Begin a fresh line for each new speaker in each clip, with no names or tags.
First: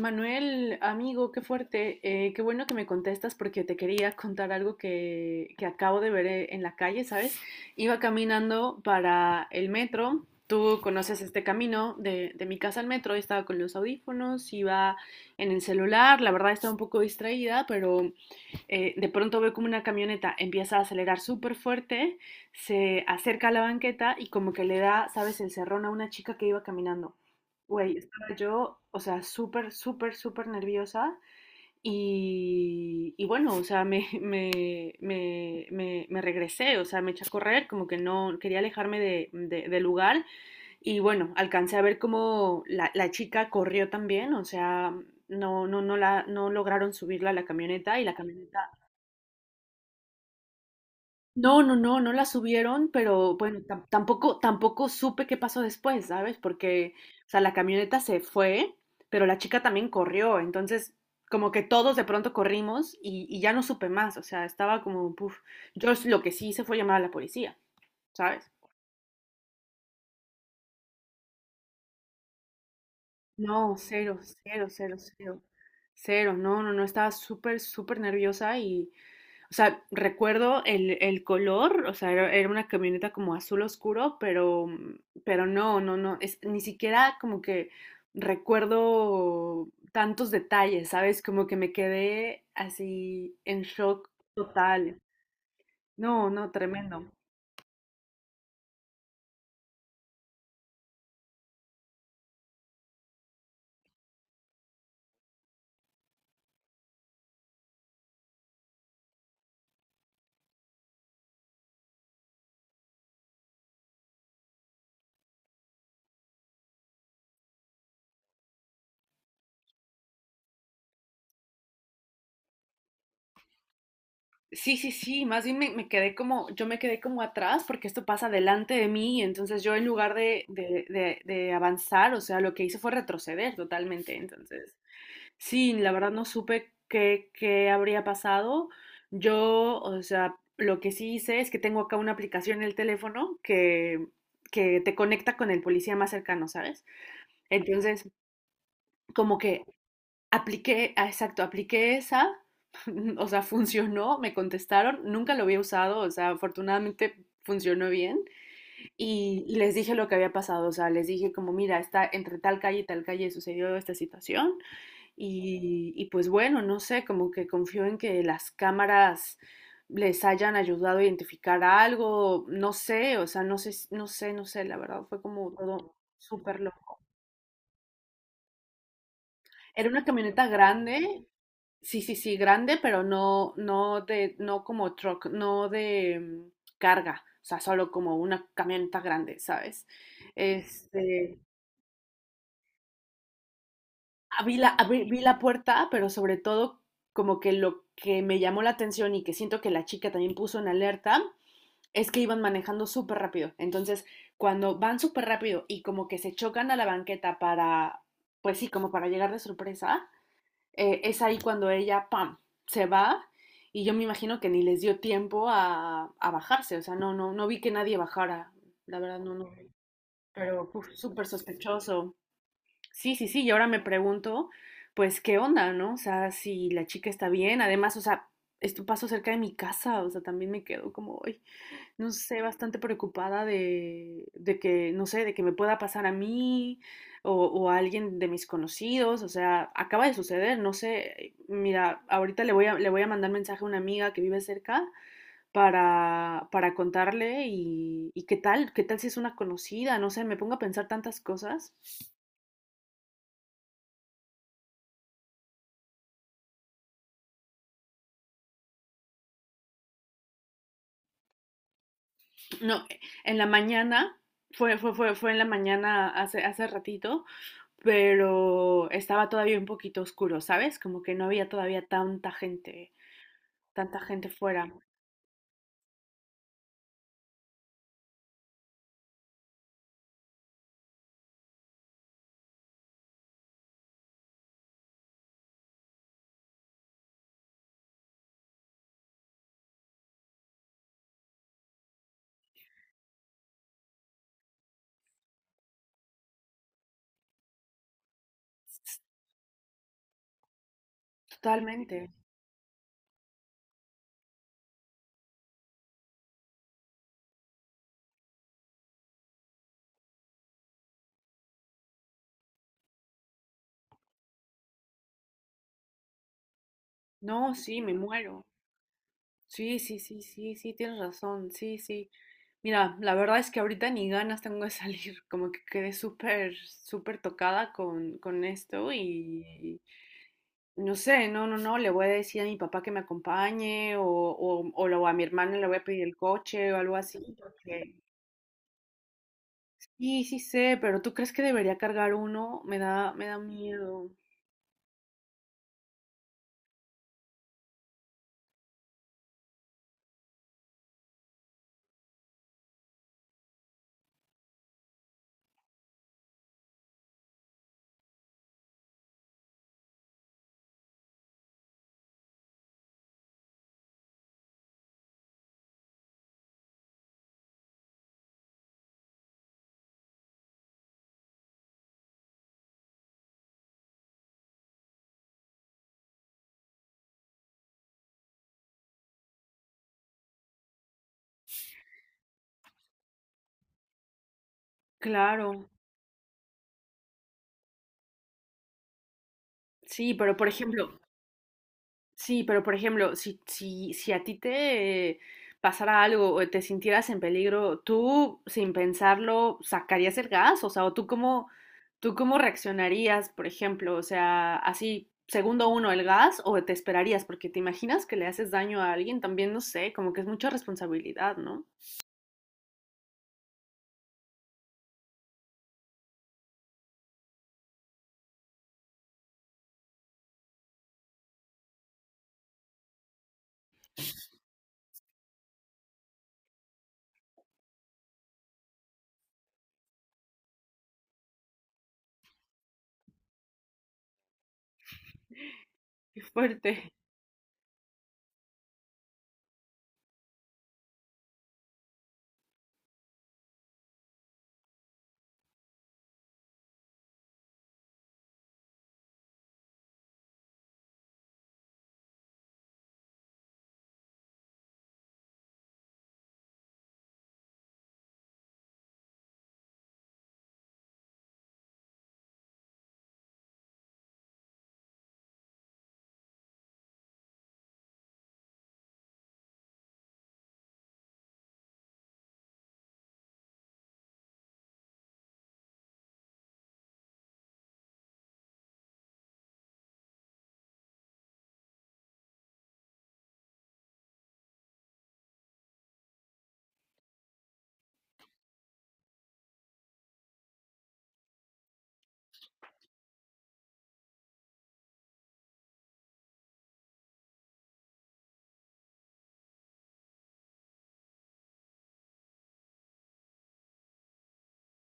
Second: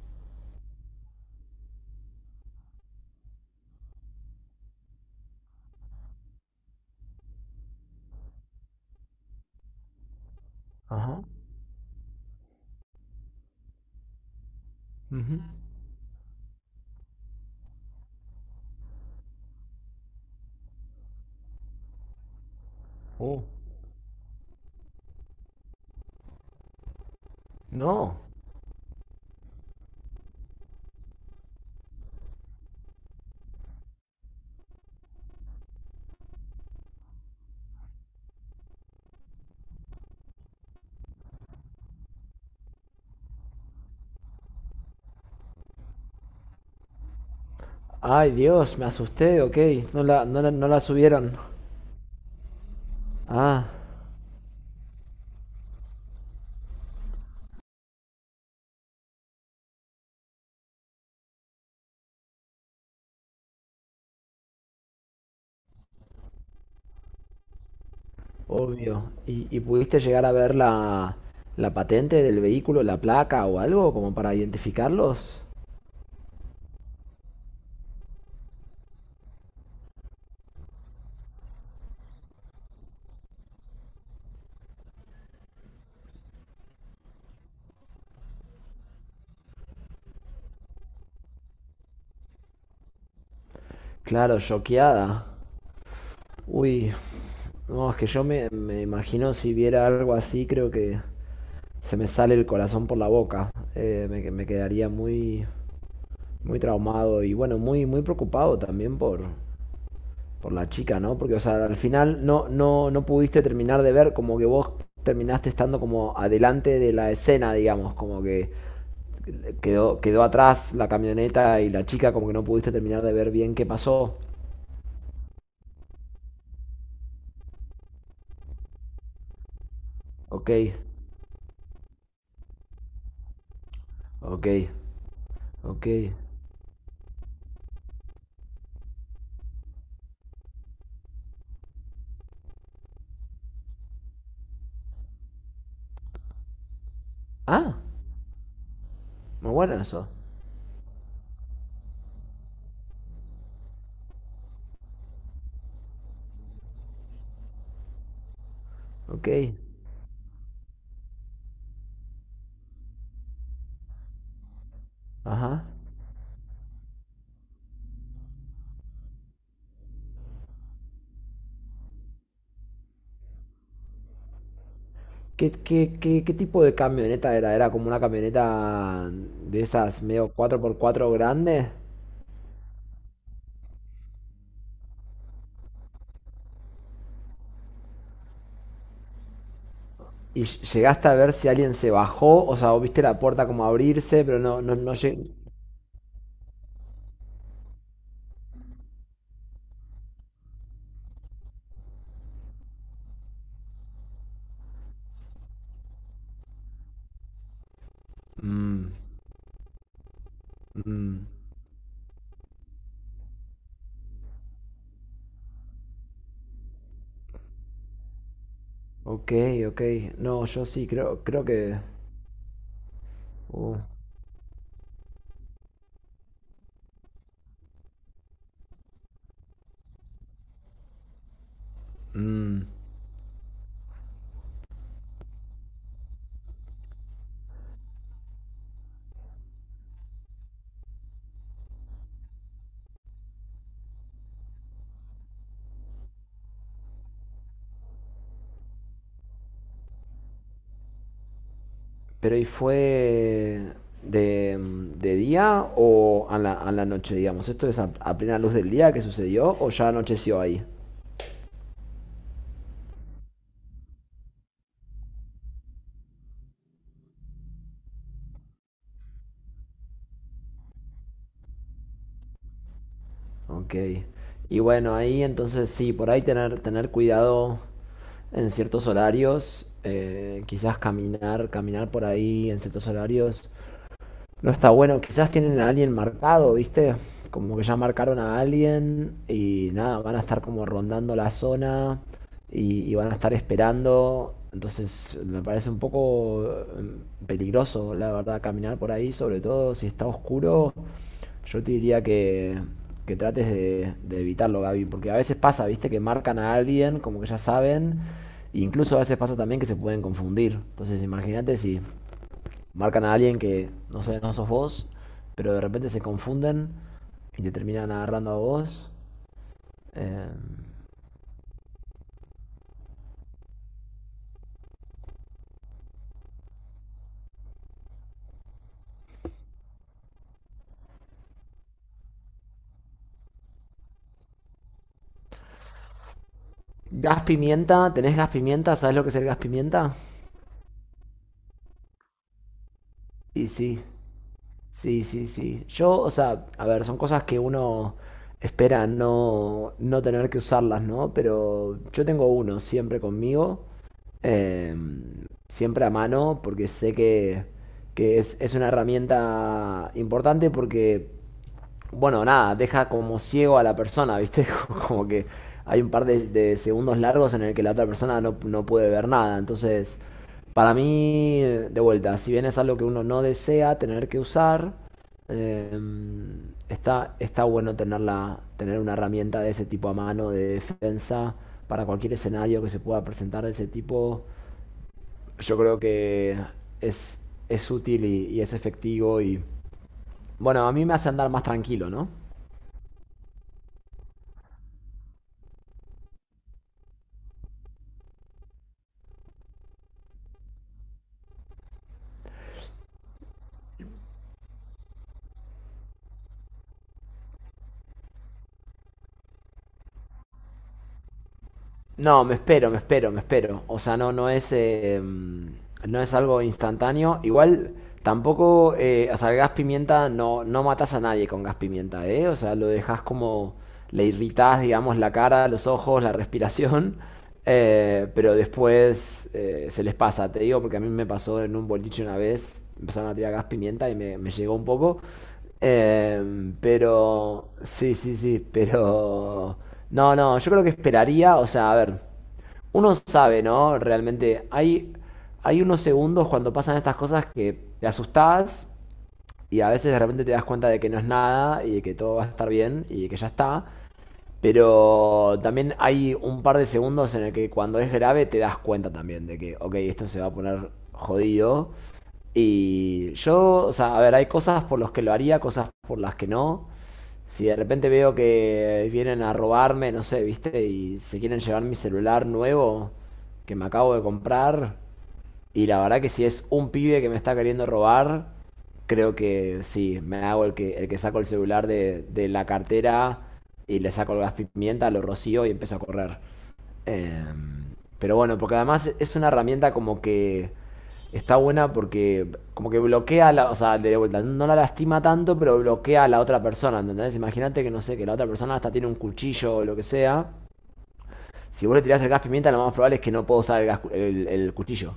Manuel, amigo, qué fuerte. Qué bueno que me contestas porque te quería contar algo que acabo de ver en la calle, ¿sabes? Iba caminando para el metro. Tú conoces
Ajá.
este camino de mi casa al metro. Estaba con los audífonos, iba
Ujú.
en el celular. La verdad estaba un poco distraída, pero de pronto ve como una camioneta empieza a acelerar súper fuerte, se
Oh.
acerca a la banqueta y como que le da, ¿sabes?, el cerrón a una chica que iba caminando. Güey,
No.
estaba yo, o sea, súper, súper, súper nerviosa y bueno, o sea, me regresé, o sea, me eché a correr, como que no quería alejarme del lugar y bueno, alcancé a ver cómo la chica corrió también, o sea, no, no, no, la, no lograron subirla a la camioneta y la
Ay,
camioneta.
Dios, me asusté, ok. No la subieron.
No, no, no, no la subieron, pero bueno,
Ah,
tampoco supe qué pasó después, ¿sabes? Porque, o sea, la camioneta se fue, pero la chica también corrió, entonces como que todos de pronto corrimos y ya no supe más, o sea, estaba como, puf, lo que sí hice fue llamar a la policía, ¿sabes?
obvio. ¿Y, pudiste llegar a ver la, la patente del vehículo, la placa o
No,
algo como
cero,
para
cero, cero,
identificarlos?
cero, cero, no, no, no, estaba súper, súper nerviosa y. O sea, recuerdo el color, o sea, era una camioneta como azul oscuro, pero no, no, no, es, ni siquiera como que recuerdo tantos detalles, ¿sabes? Como que me quedé así en shock
Claro,
total.
choqueada.
No, no,
Uy,
tremendo.
no, es que yo me imagino si viera algo así, creo que se me sale el corazón por la boca. Me quedaría muy, muy traumado y bueno, muy, muy preocupado también por la chica, ¿no? Porque, o sea, al final no pudiste terminar de ver como que vos terminaste estando como adelante de la escena, digamos, como que quedó atrás la camioneta y la chica, como que no pudiste terminar de ver bien qué pasó.
Sí, sí, sí, más bien me quedé como, yo me quedé como atrás porque esto pasa delante de mí, y entonces yo en lugar de,
Ok,
de, de, de avanzar, o sea, lo que hice fue retroceder totalmente,
ok,
entonces. Sí,
ok.
la verdad no supe qué, qué habría pasado. Yo, o sea, lo que sí hice es que tengo acá una aplicación en el teléfono que te conecta con el policía más cercano, ¿sabes?
Ah,
Entonces, como
muy
que
bueno eso.
apliqué, ah, exacto, apliqué esa, o sea, funcionó, me contestaron, nunca lo había usado, o sea, afortunadamente funcionó bien.
Ok,
Y les dije lo que había pasado, o sea, les dije como, mira, está entre tal calle y tal calle sucedió esta situación.
ajá.
Y pues bueno, no sé, como que confío en que las cámaras les hayan ayudado a identificar algo, no sé, o sea, no sé, no sé, no sé, la verdad fue como
¿Qué,
todo
qué
súper
tipo de
loco.
camioneta era? ¿Era como una camioneta de
Era
esas
una
medio
camioneta
cuatro por cuatro
grande,
grandes?
sí, sí, sí, grande, pero no, no de, no como truck, no de carga, o sea, solo como una camioneta grande, ¿sabes?
Y llegaste a ver
Este,
si alguien se bajó, o sea, o viste la puerta como abrirse, pero no
Vi la puerta, pero sobre todo como que lo que me llamó la atención y que siento que la chica también puso en alerta es que iban manejando súper rápido. Entonces, cuando van súper rápido y como que se chocan a la banqueta para, pues sí, como
Mm,
para llegar de sorpresa, es
mm,
ahí cuando ella, ¡pam!, se va y yo me imagino que ni les dio tiempo a bajarse. O sea, no, no, no vi que nadie bajara. La verdad,
ok,
no, no.
ok. No, yo
Pero
sí,
uf,
creo,
súper
creo que
sospechoso. Sí, sí, sí, y ahora me
uh,
pregunto, pues, ¿qué onda, no? O sea, si la chica está bien, además, o sea, esto pasó cerca de mi casa, o sea, también me quedo como, ay, no sé,
mm.
bastante preocupada de que, no sé, de que me pueda pasar a mí o a alguien de mis conocidos, o sea, acaba de suceder, no sé, mira, ahorita le voy a mandar mensaje a una amiga que vive cerca para contarle y qué tal si es una conocida, no sé, me pongo a pensar tantas cosas.
pero ¿y fue de, de día o a la noche, digamos? ¿Esto es a plena luz del día que sucedió o ya anocheció ahí?
No, en la mañana, fue en la mañana hace ratito, pero estaba todavía un poquito oscuro, ¿sabes? Como que no había todavía
Ok.
tanta gente
Y
fuera.
bueno, ahí entonces sí, por ahí tener cuidado en ciertos horarios, quizás caminar por ahí en ciertos horarios, no está bueno. Quizás tienen a alguien marcado, ¿viste? Como que ya marcaron a alguien y nada, van a estar como rondando la zona y, van a estar esperando. Entonces me parece un poco peligroso, la verdad, caminar por ahí, sobre todo si está oscuro. Yo te diría
Totalmente.
que trates de evitarlo, Gaby, porque a veces pasa, ¿viste? Que marcan a alguien, como que ya saben, e incluso a veces pasa también que se pueden confundir. Entonces imagínate si marcan a alguien que no sé, no sos vos, pero de repente se confunden y te
No, sí,
terminan
me
agarrando a
muero.
vos.
Sí, sí, sí,
Eh,
sí, sí, tienes razón. Sí, sí. Mira, la verdad es que ahorita ni ganas tengo de salir, como que quedé súper, súper tocada con esto y no sé, no, no, no, le voy a decir a mi papá que me acompañe o lo- a mi hermana le voy a pedir el coche o algo así,
gas pimienta,
porque
¿tenés gas pimienta? ¿Sabés lo que es el gas pimienta?
sí, sí sé, pero ¿tú crees que debería cargar uno? Me da
Y sí,
miedo.
sí, sí, sí. Yo, o sea, a ver, son cosas que uno espera no, no tener que usarlas, ¿no? Pero yo tengo uno siempre conmigo, eh, siempre a mano, porque sé que es una herramienta importante porque bueno, nada, deja como ciego a la persona, ¿viste? Como que hay un par de segundos largos en el que la otra persona no, no puede ver nada. Entonces, para mí, de vuelta, si bien es algo que uno no desea tener que usar, eh, está, está bueno tenerla, tener una herramienta de ese tipo a mano de defensa para cualquier escenario que se pueda presentar de ese tipo. Yo
Claro,
creo que es, es útil y es efectivo y,
sí, pero por
bueno, a mí me
ejemplo.
hace andar más tranquilo, ¿no?
Sí, pero por ejemplo, si a ti te pasara algo o te sintieras en peligro, ¿tú sin pensarlo sacarías el gas? O sea, ¿o tú cómo reaccionarías, por ejemplo? O sea, así, segundo uno, el gas o te esperarías, porque te imaginas que le haces daño a alguien, también no sé, como que es mucha responsabilidad, ¿no?
No, me espero, me espero, me espero. O sea, no, no es, no es algo instantáneo. Igual tampoco, o sea, el gas pimienta no, no matas a nadie con gas pimienta, ¿eh? O sea, lo dejas como, le irritas, digamos, la cara, los ojos, la respiración. Pero después se les pasa, te digo, porque a mí me pasó en un boliche una vez, empezaron a tirar gas pimienta y me llegó un poco.
Qué fuerte.
Pero sí, sí, sí, pero no, no, yo creo que esperaría, o sea, a ver, uno sabe, ¿no? Realmente hay, hay unos segundos cuando pasan estas cosas que te asustás, y a veces de repente te das cuenta de que no es nada y de que todo va a estar bien y de que ya está. Pero también hay un par de segundos en el que cuando es grave te das cuenta también de que, ok, esto se va a poner jodido. Y yo, o sea, a ver, hay cosas por las que lo haría, cosas por las que no. Si de repente veo que vienen a robarme, no sé, viste, y se quieren llevar mi celular nuevo que me acabo de comprar, y la verdad que si es un pibe que me está queriendo robar, creo que sí, me hago el que saco el celular de la cartera y le saco el gas pimienta, lo rocío y empiezo a correr. Eh, pero bueno, porque además es una herramienta como que está buena porque como que bloquea la, o sea, de vuelta, no la lastima tanto, pero bloquea a la otra persona, ¿entendés? Imagínate que no sé, que la otra persona hasta tiene un cuchillo o lo que sea si vos le tirás el gas pimienta, lo más probable es que no pueda usar el cuchillo.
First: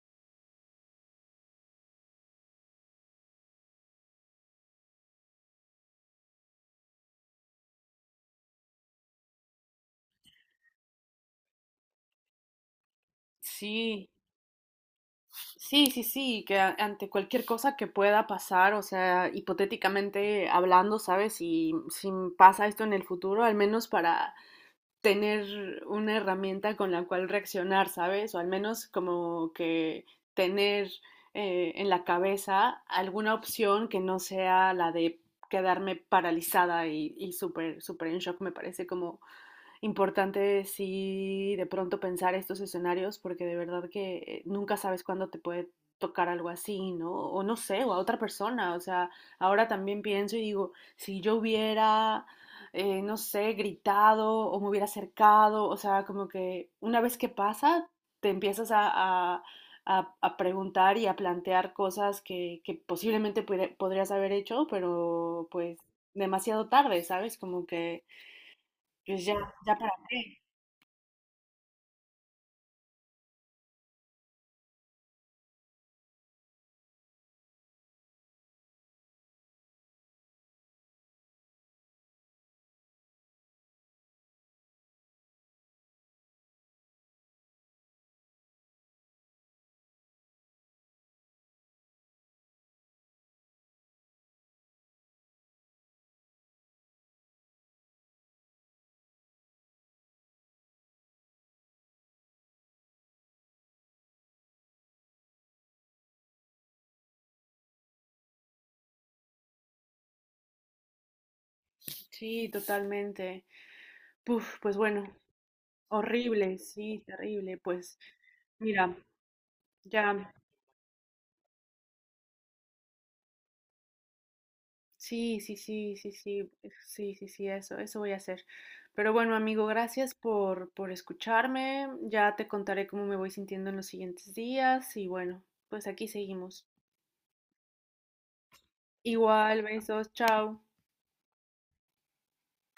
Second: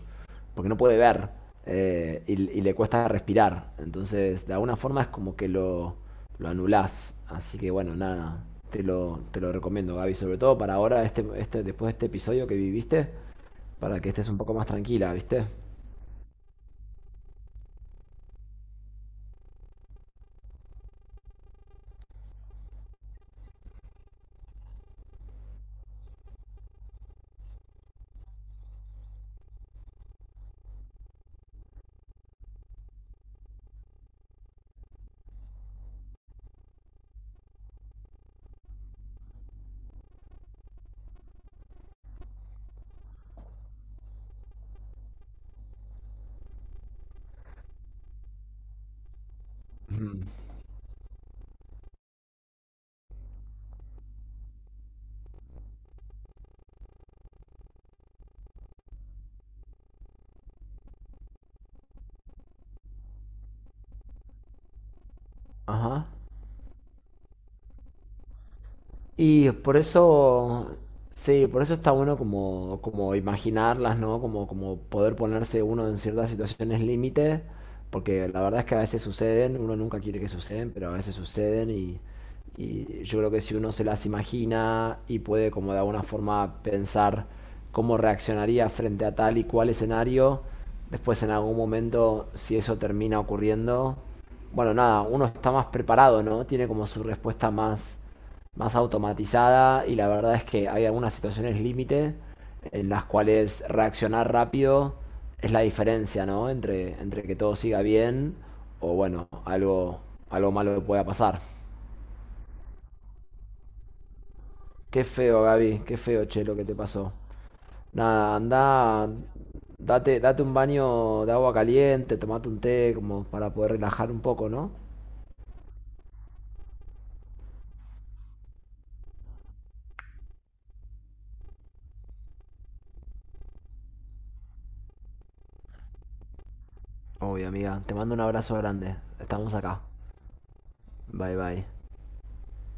Porque no puede ver. Y le cuesta respirar. Entonces, de alguna forma es como que lo anulás. Así que bueno, nada. Te lo recomiendo, Gaby. Sobre todo para ahora, este, después de este episodio que viviste. Para que
Sí.
estés un poco más tranquila, ¿viste?
Sí, sí, sí, que ante cualquier cosa que pueda pasar, o sea, hipotéticamente hablando, ¿sabes? Si pasa esto en el futuro, al menos para tener una herramienta con la cual reaccionar, ¿sabes? O al menos como que tener en la cabeza alguna opción que no sea la de quedarme paralizada y súper, súper en shock, me parece como importante. Sí, de pronto pensar estos escenarios porque de verdad que nunca sabes cuándo te puede tocar algo así, ¿no? O no sé, o a otra persona. O sea, ahora también
Ujú.
pienso y digo, si yo hubiera, no sé, gritado o me hubiera acercado, o sea, como que una vez que pasa, te empiezas a- a preguntar y a plantear cosas que posiblemente podrías haber hecho, pero pues
Ajá.
demasiado tarde, ¿sabes? Como que, pues ya,
Y
ya
por
para qué.
eso, sí, por eso está bueno como, como imaginarlas, ¿no? Como, como poder ponerse uno en ciertas situaciones límite, porque la verdad es que a veces suceden, uno nunca quiere que suceden, pero a veces suceden y, yo creo que si uno se las imagina y puede como de alguna forma pensar cómo reaccionaría frente a tal y cual escenario, después en algún momento, si eso termina ocurriendo, bueno, nada, uno está más preparado, ¿no? Tiene como su respuesta más automatizada y la verdad es que hay algunas situaciones límite en las cuales reaccionar rápido es la diferencia, ¿no? Entre, entre que todo siga bien o bueno, algo, algo malo pueda pasar.
Sí, totalmente. Puf, pues bueno,
Qué feo, Gaby, qué feo, che, lo
horrible,
que te
sí,
pasó.
terrible. Pues
Nada,
mira,
anda, date,
ya,
date un baño de agua caliente, tomate un té como para poder relajar un poco, ¿no?
sí, sí, sí, sí, sí, sí, sí, sí, eso voy a hacer. Pero bueno, amigo, gracias por escucharme. Ya te contaré cómo me voy sintiendo en los siguientes días y bueno, pues aquí seguimos.
Obvio, amiga, te mando un abrazo grande. Estamos
Igual,
acá.
besos, chao.
Bye, bye.